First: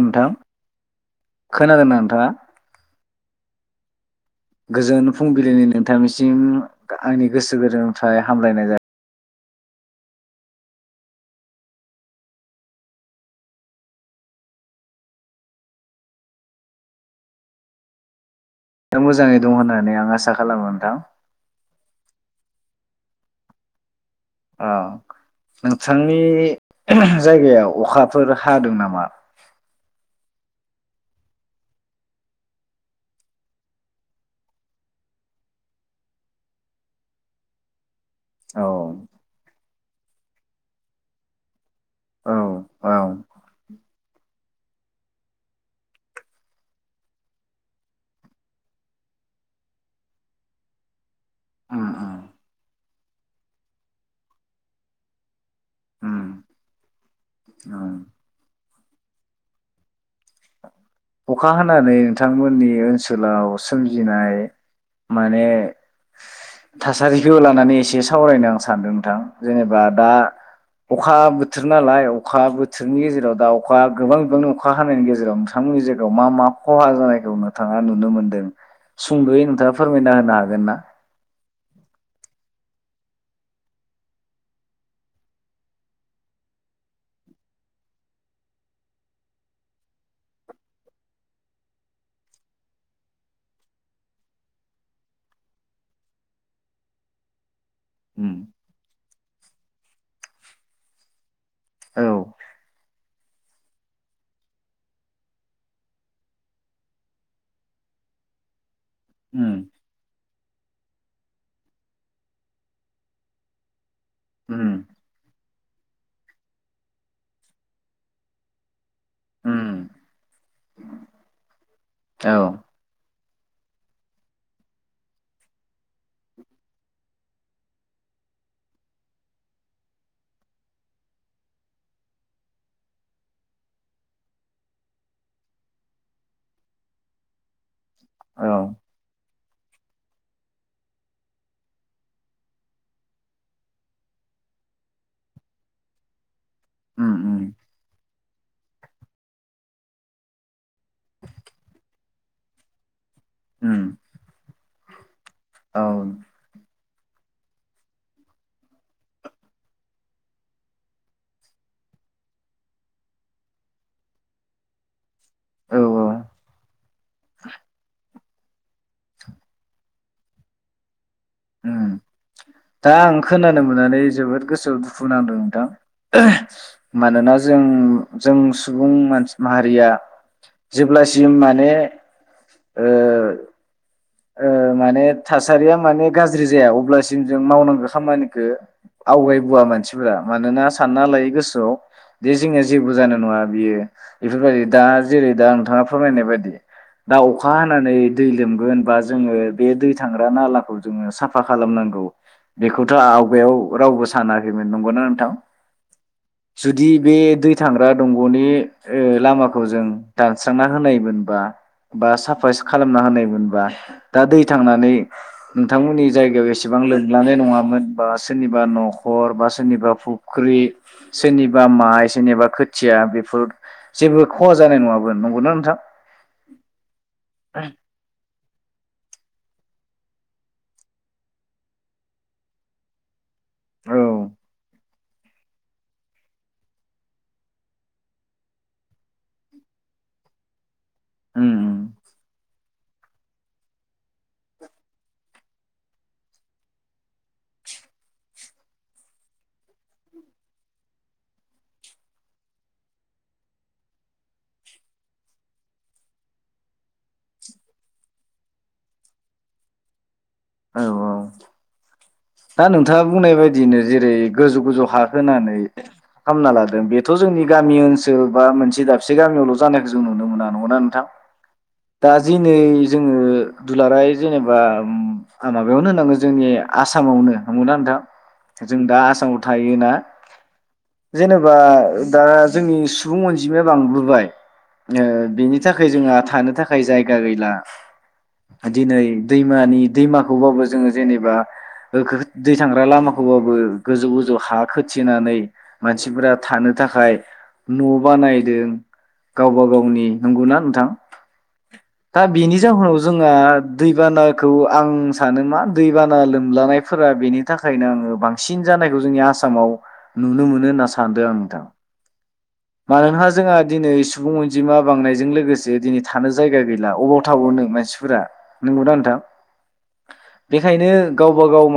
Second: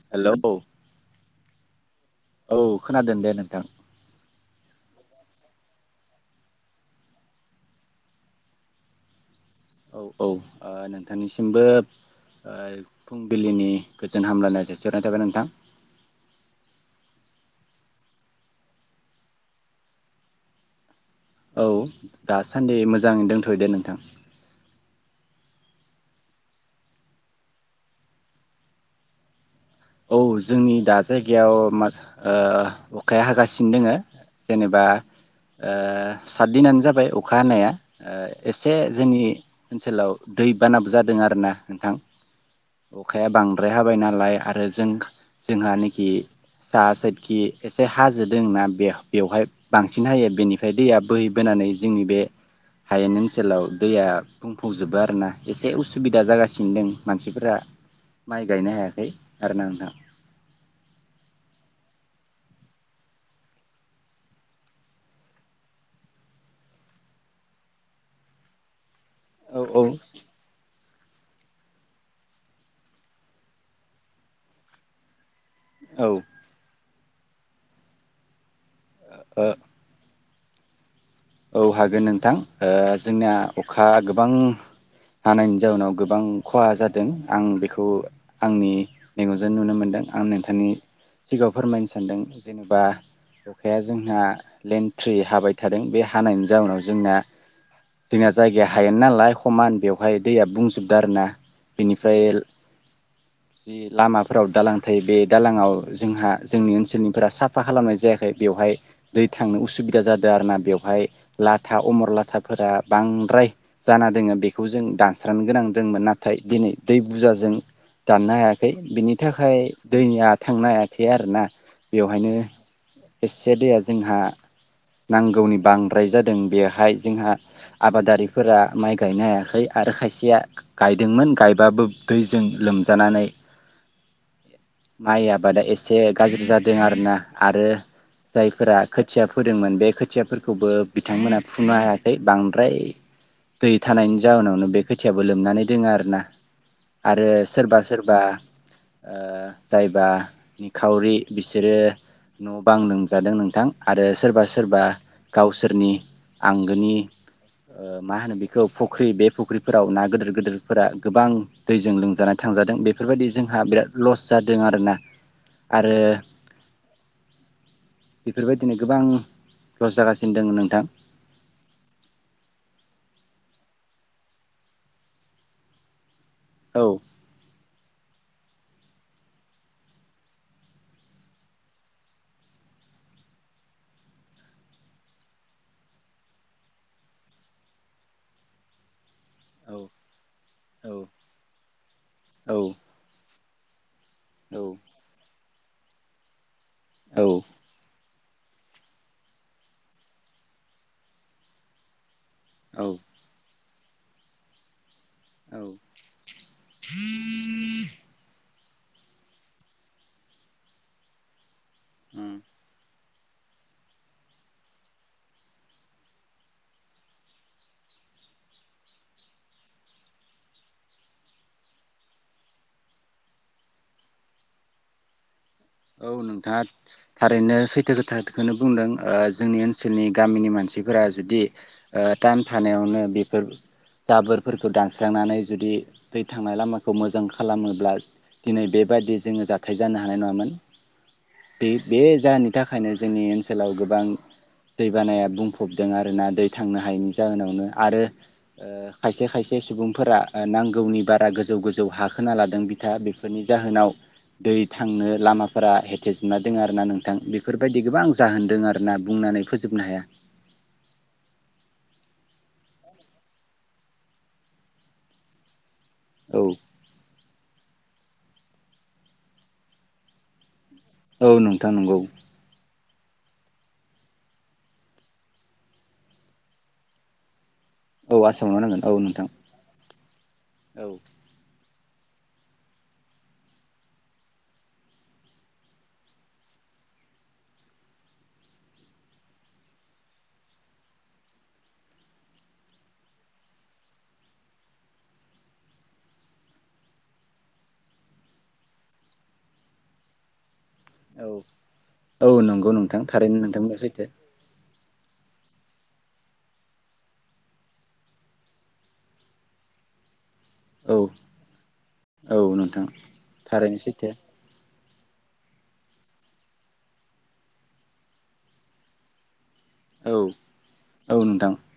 नोंथां हेलौ औ खोनादोंना नोंथाङा औ खोनादों दे नोंथां। गोजोन फुंबिलिनि नोंथांनिसिम गा आंनि गोसो गोरोमफ्राय हामलायनाय जा औ औ ओ नोंथांनिसिमबो ओ फुंबिलिनि गोजोन हामलानाय जासिहरनाय थाबाय नोंथां। दा मोजाङै दङ होननानै आं आसा खालामो नोंथां। औ दासान्दि मोजाङै दोंथयो दे नोंथां। अ नोंथांनि जायगायाव अखाफोर हादों नामा? औ जोंनि दा जायगायाव मा ओ अखाया हागासिनो दोङो जेनेबा साद दिनानो जाबाय अखा हानाया। ओ औ एसे जोनि ओनसोलाव दै बानाबो जादों आरो ना। नोंथां औ औ अखाया बांद्राय हाब बाय नालाया आरो जोंख जोंहा नैखि साहा साइदखि एसे हाजो दोंना बे बेवहाय बांसिन हायो बेनिखाय दैया। बैहै बोनानै उम जोंनि उम बे हायेन ओनसोलाव दैया बुंफुबजोबो आरो ना? एसे उसुबिदा उम जागासिन दों मानसिफोरा उम माइ गायनो हाया। ओइ आरो ना नोंथां। अखा हानानै नोंथांमोननि ओनसोलाव सोमजिनाय माने थासारिखौ लानानै एसे सावरायनो आं सानदों। थां औ जेनेबा औ दा अखा बोथोर नालाय अखा बोथोरनि गेजेराव दाउखा गोबां गोबांनि अखा हानायनि गेज [unintelligible] थांमोनि औ जायगायाव मा मा खहा जानाय? औ नोंथाङा नुनो मोन्दों। सुंद'यै ओ नोंथाङा फोरमायना होनो हाग गोना औ हागोन नोंथां ओ जोंना अखा गोबां हानायनि जाउनाव गोबां खहा जादों आं बेखौ आंनि मेगनजों नुनो मोनदों आं नोंथांनि सिगाङाव फोरमायनो सानदों जेनेबा अखाया जोंना लेन्र्टि हाबाय थादों बे हा हानायनि जाउनाव जोंना जोंना उम जायगाया हायेन नालाय खमान बेवहाय दैया बुंजोबदो आरोना। औ बिनिफ्राय एल जि लामाफोराव दालां थायो बे दालाङाव जोंहा जोंनि ओनसोलनिफोरा साफा खालामनाय जायाखै बेवहाय दै उम थांनो उसुबिदा जाद। दा आरोना बेवहाय। लाथा अमर लाथाफोरा बांद्राय जाना दोङो बेखौ उम जों दानस्रांनो गोनां दोंमोन नाथाय दिनै दै बुरजाजों दाननो हायाखै बिनि थाखाय उम दैनिया थांनो हायाखै आरो ना? औ बेवहायनो। बेसे दैया जोंहा नांगौनि बां द्राय जादों बेहाय जोंहा आबादारिफोरा माइ गायनो हायाखै आरो खायसेया गायदोंमोन गायबाबो दैजों लोमजानानै माइ आबादा एसे गाज्रि जादों आरोना आरो औ जायफोरा खोथियाब फोदोंमोन बे खोथियाफोरखौबो बिथांमोना फुनो हायाखै बांद्राय दै थानायनि जााहोनावनो बे खोथियाबो लोमनानै दोङो आरोना। उम आरो उम सोरबास सोरबा ओ जायबा निखावरि बिसोरो न' बां लों जादों नोंथां उम आरो सोरबा सो सोरबा गाव औ सोरनि आंगोनि ओ मा होनो बेखौ फुख्रि बे फुख्रिफोराव ना गिदिर गिदिरफोरा गोबां दैजों लोमजानाय थांजादों बेफोरबायदि जोंहा बिराद लस जादों आरोना औ आरो औ बेफोरबायदिनो गोबां लस जागासि नोदों नोंथां उम दा आं खोनानो मोननानै जोबोद गोसोआव दुखु नांदों नोंथां औ मानोना जों जों सुबुं मानस माहारिया जेब्लासिम माने ओ ओ माने थासारिया माने गाज्रि जाया अब्लासिम जों मावनांगौ खामानिखौ आवगायबोआ औ मानसिफोरा मानोना औ सानना लायो गोसोआव बे औ जोंनिया जेबो जानाय नङा बेयो औ बेफोरबायदि दा जेरै दा नोंथाङा फोरमायनाय बायदि दा औ अखा हानानै दै लोमगोन बा जोङो बे दै थांग्रा नालाखौ जोङो साफा खालामनांगौ औ बेखौथ' आवगायाव रावबो सानाखैमोन नंगौना नोंथां जुदि बे दै थांग्रा दंग'नि लामाखौ जों दानस्रांना होनायमोनबा बा साफा खालामना होनायमोनबा दा दै थांनानै नोंथांमोननि जायगायाव एसेबां लोमलनाय नङामोन बा सोरनिबा न'खर बा सोरनिबा फुख्रि सोरनिबा माइ सोरनिबा खोथिया बेफोर जेबो खहा जानाय नङामोन नंगौना नों औ नोंथाङा थारैनो सैथो खोथाखौनो बुंदों ओ जोंनि ओनसोलनि गामिनि मानसिफोरा जुदि ओ टाइम थानायावनो बेफोर औ जाबोरफोरखौ दानस्रांनानै जुदि दै थांनाय लामाखौ मोजां खालामोब्ला दिनै बेबादि जोङो जाथाय जानो हानाय नङामोन उम बे उम बे जानि बिनि थाखायनो जोंनि ओनसोलाव गोबां दैबानाया बुंफबदों आरोना दै थांनो हायैनि जाहोनावनो आरो ओ खायसे खायसे सुबुंफोरा ओ नांगौनि बारा गोजौ गोजौ हा खोना लादों बिथा बेफोरनि जाहोनाव दै थांनो लामा फोरा हेथेजोबना दं आरो ना नोंथां बेफोरबायदि गोबां जाहोनदों आर ना बुंनानै फोजोबनो हाया औ औ दा नोंथाङा बुंनाय बायदिनो जेरै गोजौ गोजौ हा होनानै औ खालामना लादों बेथ' जोंनि गामि ओनसोल बा मोनसे दाबसे गामियावल' जानायखौ जों नुनो मोना नंगोना न नोंथां औ नोंथां नंगौ दा जि नै जोङो दुलाराय जेनेबा माबायावनो होनांगोन जोंनि आस सामावनो नंगौना औ नोंथां आसामावनो जों नांगोन दा औ नोंथां आसामाव थायोना औ [unintelligible] जेनेबा दा जोंनि सुबुं अनजिमाया बांबोबाय ओ बेनि थाखाय जोंहा थानो थाखाय जायगा गैला दिनै दैमानि दैमाखौबाबो जोङो जेनेबा दै थांग्रा लामाखौबाबो गोजौ गोजौ हा खोथिनानै मानसिफोरा थानो थाखाय न' बानायदों गावबा गावनि नंगौना नोंथां? औ दा औ बेनि नंगौ जाहोनाव नोंथां जोंहा थारैनो नोंथां बुंनाया सैथो दैबानाखौ आं सानो मा दैबाना लोमलानाय फोरा बेनि थाखायनो आङो बांसिन जानायखौ जोंनि आसामाव नुनो मोनो होनना औ सानदों आं नोंथां औ नोंथां मानोनहा जोंहा थारैनो दिनै सैथो सुबुं अनजिमा बांनायजों लोगोसे दिनै थानो जायगा गैला अबाव थाबावनो मानसिफोरा नोंगौदा नोंथां? औ बेखायनो औ गावबा नोंथां गाव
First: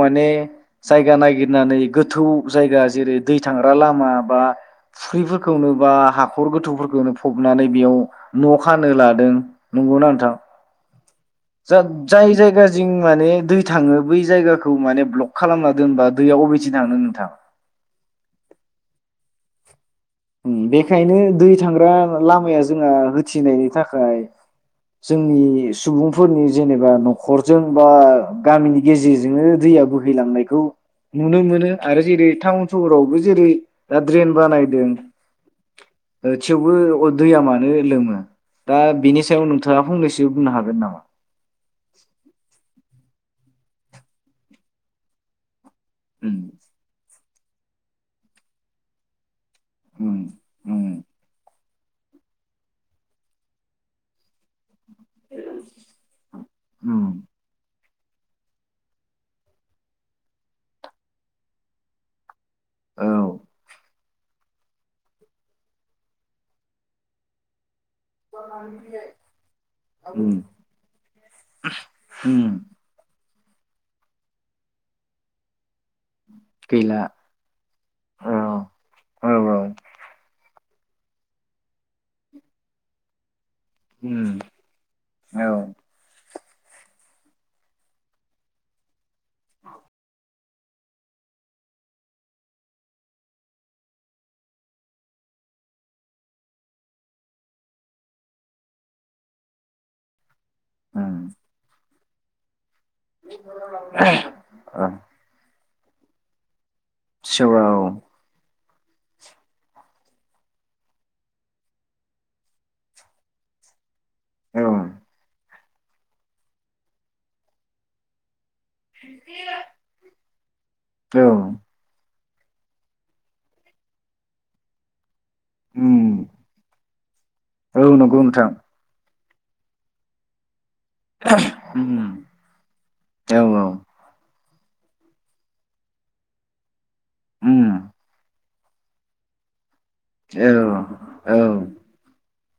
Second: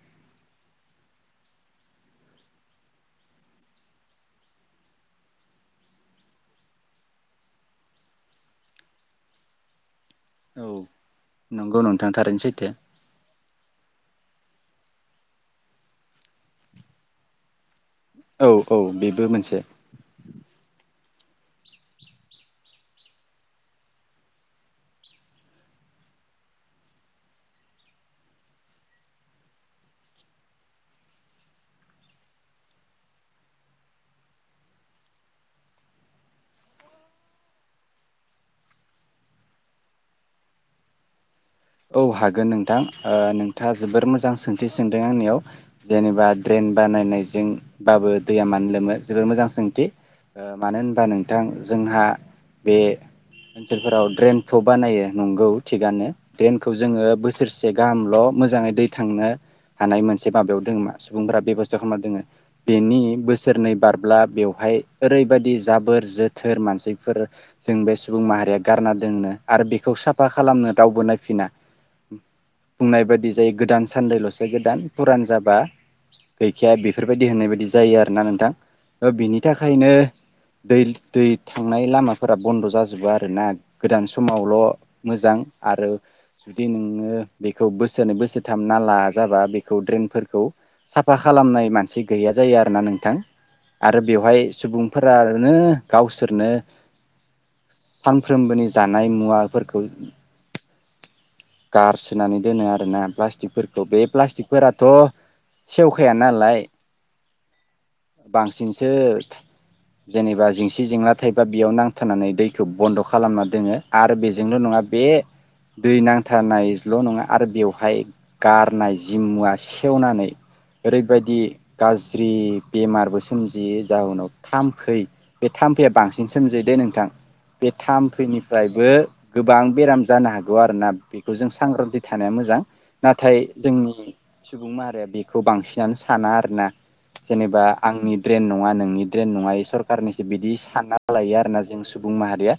जायगा नागिरनानै गोथौ जायगा जेरै दै थांग्रा लामा बा फख्रिफोरखौनो बा हाखर गोथौफोरखौनो फबनानै बेयाव न' खानो लादों नंगौना नोंथां? औ नंगौ नोंथां जाय थारैनो जायगा सैथो जों माने दै थाङो बै जायगाखौ खौ माने ब्लक खालामना दोनबा दैयाव अबेथि थांनो नोंथां औ औ बेबो मोनसे बेखायनो दै थांग्रा लामाया जोंहा होथिनायनि थाखाय जोंनि सुबुंफोरनि जेनेबा न'खरजों बा गामिनि गेजेरजोंनो दैया बोहैलांनायखौ नुनो मोनो आरो जेरै टाउन सहरावबो जेरै दा ड्रेन बानायदों थेवबो दैया मानो लोमो दा बेनि सायाव नोंथाङा फंनैसो बुंनो हागोन नामा औ हागोन नोंथां। ओ नोंथाङा जोबोर मोजां सोंथि सोंदों आंनियाव जेनेबा उम ड्रेन बानायनायजो जों बाबो दैया मानो लोमो जोबोद मोजां सोंथि उम ओ मानो उम होनबा नोंथां जोंहा बे ओनसोलफोराव ड्रेन थप बानायो नंगौ थिगानो द्रेनखौ जोङो उम बोसोरसे गाहामल' मोजाङै दै थांनो हानाय मोनसे माबायाव दङ' मा सुबुंफोरा बेबस्था खालामना दोङो। बेनि औ बोसोरनै बार ब्ला बेवहाय ओरैबायदि जाबोर जोथोर मानसिफोर जों बे सुबुं माहारिया गारना दोननो आरो बेखौ साफा उम खालामनो रावबो फिना उम बुंनाय बायदि बिदि जायो गोदान सान्दैल'सो गोदान फुरान जाबा गैखाया गैला बेफोरबायदि होननाय बायदि जायो आरोना औ नोंथां औ बिनि औ थाखायनो दै दै थांनाय लामाफोरा बन्द' जाजोबो आरोना गोदान उम समावल' मोजां औ आरो जुदि नोङो बेखौ बोसोरनै बोसोरथाम नाला जाबा बेखौ ड्रेननफोर खौ साफा खालामनाय मानसि गैया जायो आरोना नोंथां आरो बेवहाय सुबुंफोरानो गावसोरनो फानफ्रोमबोनि जानाय मुवाफोरखौ उम गारसोनानै दोनो आरो ना प्लास्टिकफोरखौ बे प्लास्टिकफोराथ' औ सेवखाया नालाय सेवा औ ओ जेनेबा जेंसि जेंला थायो बा बेयाव नांथानानै दैखौ बन्द' खालामना दोनो। आरो बेजोंल' औ नङा बे दै नांथानायल' नङा आरो बेवहाय गारनाय जि मुवा सेवनानै औ ओरैबायदि गाज्रि ज्रि बेमारबो सोमजियै जाहनाव थाम्फै बे थाम्फैया उम बांसिन सोमजिदो नोंथां बे औ नंगौ नोंथां थाम्फैनिफ्रायबो गोबां बेराम जानो हागो आरोना बेखौ जों उम सांग्रांथि थानाया मोजां नाथाय औ औ जोंनि सुबुं माहारिया बेखौ बांसिनानो साना आरो ना। जेनेबा उम आंनि ड्रेन नङा नोंनि द्रेन नङा इयो सर खारनिसो औ बिदि सानना औ लायो आरोना जों सुबुं माहारिया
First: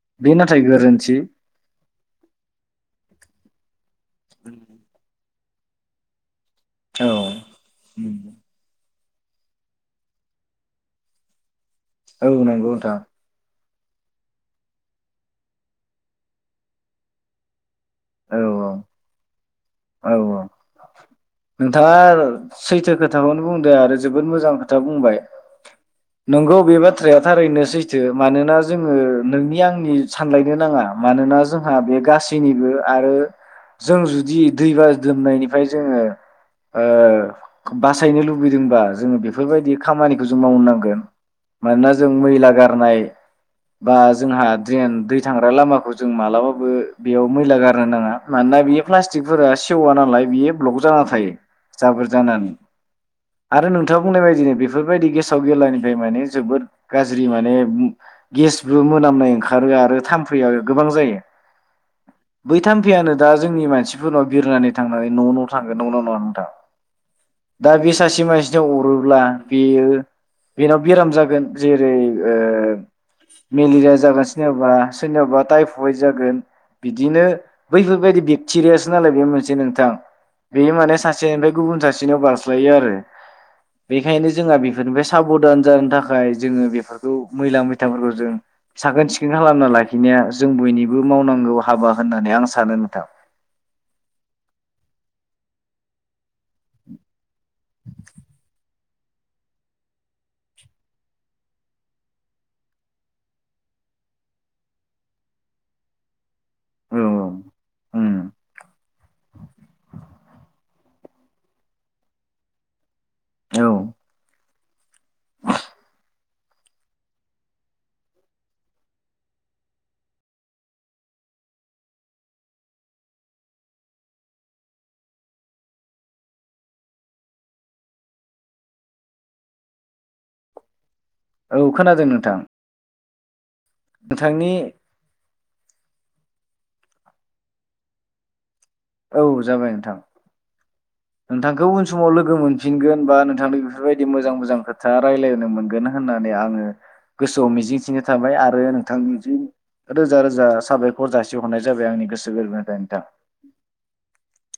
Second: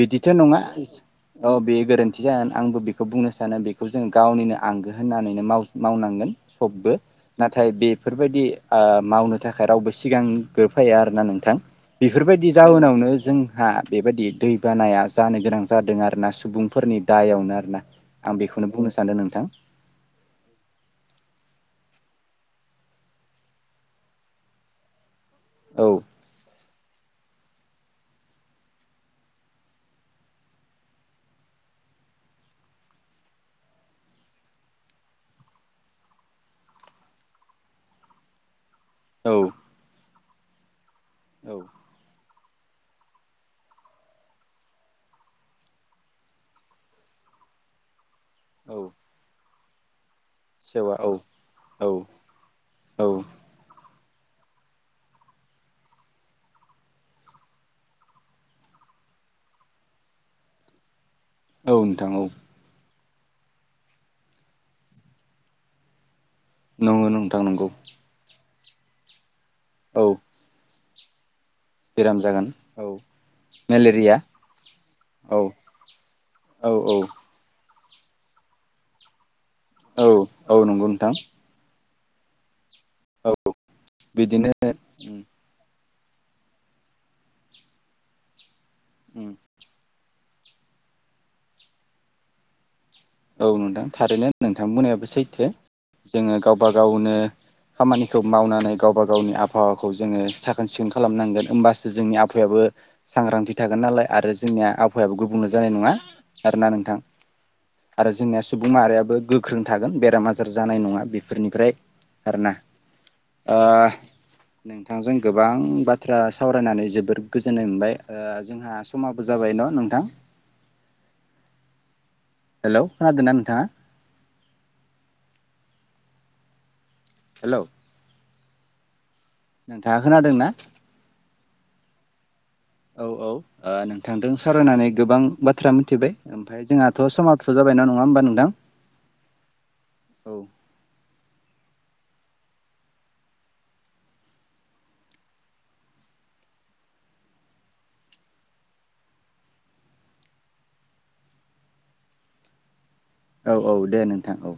बिदिथ' बे नाथाय नङा गोरोन्थि औ बे गोरोन थि जागोन आंबो बेखौ बुंनो सानो बे खौ जों गावनिनो आंगो होननानै माव मावनांगोन। सबबो औ नाथाय बेफोरबायदि ओ मावनो थाखाय रावबो सिगांग्रो फाया आरो ना नोंथां। औ बेफोरबायदि नंगौ नोंथां जाहोनावनो जों हा बेबायदि दै बानाया जानो गोनां जादों आरो ना सुबुंफोरनि दायावनो आरोना। औ आं बेखौनो बुंनो सा न्दों नोंथां। औ औ नोंथाङा सैथो खोथाखौनो बुंदो आरो जोबोद मोजां खोथा बुंबाय। औ नोंगौ बे बाथ्राया थारैनो सैथो मानोना जोंङो नोंनि आंनि सानलायनो नाङा मानोना जोंहा बे गासैनिबो आरो जों जुदि दै बाज्रुमनायनिफ्राय जोंङो बासायनो लुबैदोंबा जों औ बेफोरबायदि खामानि जों मावनांगोन औ मानोना जों मैला गार गारनाय बा जोंहा द्रेन दै थांग्रा लामाखौ जों मालाबाबो बेयाव मैला गारनो नाङा मानोना बेयो औ प्लास टिखफोरा सेवा नालाय। बियो ब्लक सेवा जाना औ थायो औ जाबोर जानानै औ आरो नोंथां बुंनाय बायदिनो बेफोरबायदि गेसाव गेलानिफ्राय माने जोबोद गाज्रि माने गेसबो मोनामनाय ओंखारो आरो थाम्फैया गोबां जायो। औ नोंथां औ बै थामफियानो। दा जोंनि मानसि। फोरनाव बिरनानै थांनानै न' न' थांगोन न' न' न'आव। नंगौ नोंथां नंगौ दा बे सासे मानसिनियाव अरोब्ला बेयो औ बेनाव। बेराम जागोन। जेरै बेराम जागोन औ मेलेरिया जागासिनोआबा औ सोरनियावबा टाइफयड जागोन औ औ बिदिनो। बैफोबायदि ब‌िक्थिरियास। नालाय बेयो मोनसे दि नोंथां औ औ बेयो नंगौ माने नोंथां सासेनिफ्राय गुबुन सासे। सिनाव बारस्लायो आरो औ बेखायनो बिदिनो जोंहा बेफोरनिफ्राय उम साबधान जानो थाखाय ओमफ्राय जोङो बेफोरखौ मैला मैथाफोरखौ जों साखोन उम सिखोन खालामना लाखिनाया जों बयनिबो मावनांगौ हाबा होननानै आं सानो नोंथां औ नोंथां थारैनो नोंथां बुंनायाबो सैथो जोङो गावबा गावनो खामानिखौ मावनानै गावबा गावनि आबहावाखौ जोङो साखोन सिखोन खालामनांगोन होमबासो जोंनि आबहायाबो सांग्रांथि थागोन नालाय आरो जोंनिया आबहावायाबो गुबुंले जानाय नङा आरोना नोंथां औ औ आरो उम जोंनिया सुबुं माहारियाबो गोख्रों थागोन बेराम आजार जानाय नङा बेफोरनिफ्राय आरोना ओ औ नोंथांजों गोबां बाथ्रा सावरायनानै जोबोर गोजोननाय मोनबाय ओ जोंहा समाबो जाबाय न नोंथां हेल खोनादोना नोंथाङा हेल नोंथाङा खोनादोंना औ खोनादों नोंथां औ औ ओ नोंथांजों नोंथांनि सावरायनानै गोबां बाथ्रा मिथिबाय ओमफ्राय जोंहाथ समाथ जाबय नङा होमबा नोंथां औ जाबाय नोंथां औ नोंथांखौ उन समाव लोगो मोनफिनगोन बा नोंथांनि बेफोरबायदि मोजां मोजां खोथा रायजलायनो मोनगोन होननानै आङो गोसोआव मिजिंथिनाय थाबाय आरो नोंथांनिजों रोजा रोजा साबायखर जासिहरनाय जाबाय आंनि गोसो गोरबोनिफ्राय नोंथां। औ औ दे नोंथां औ।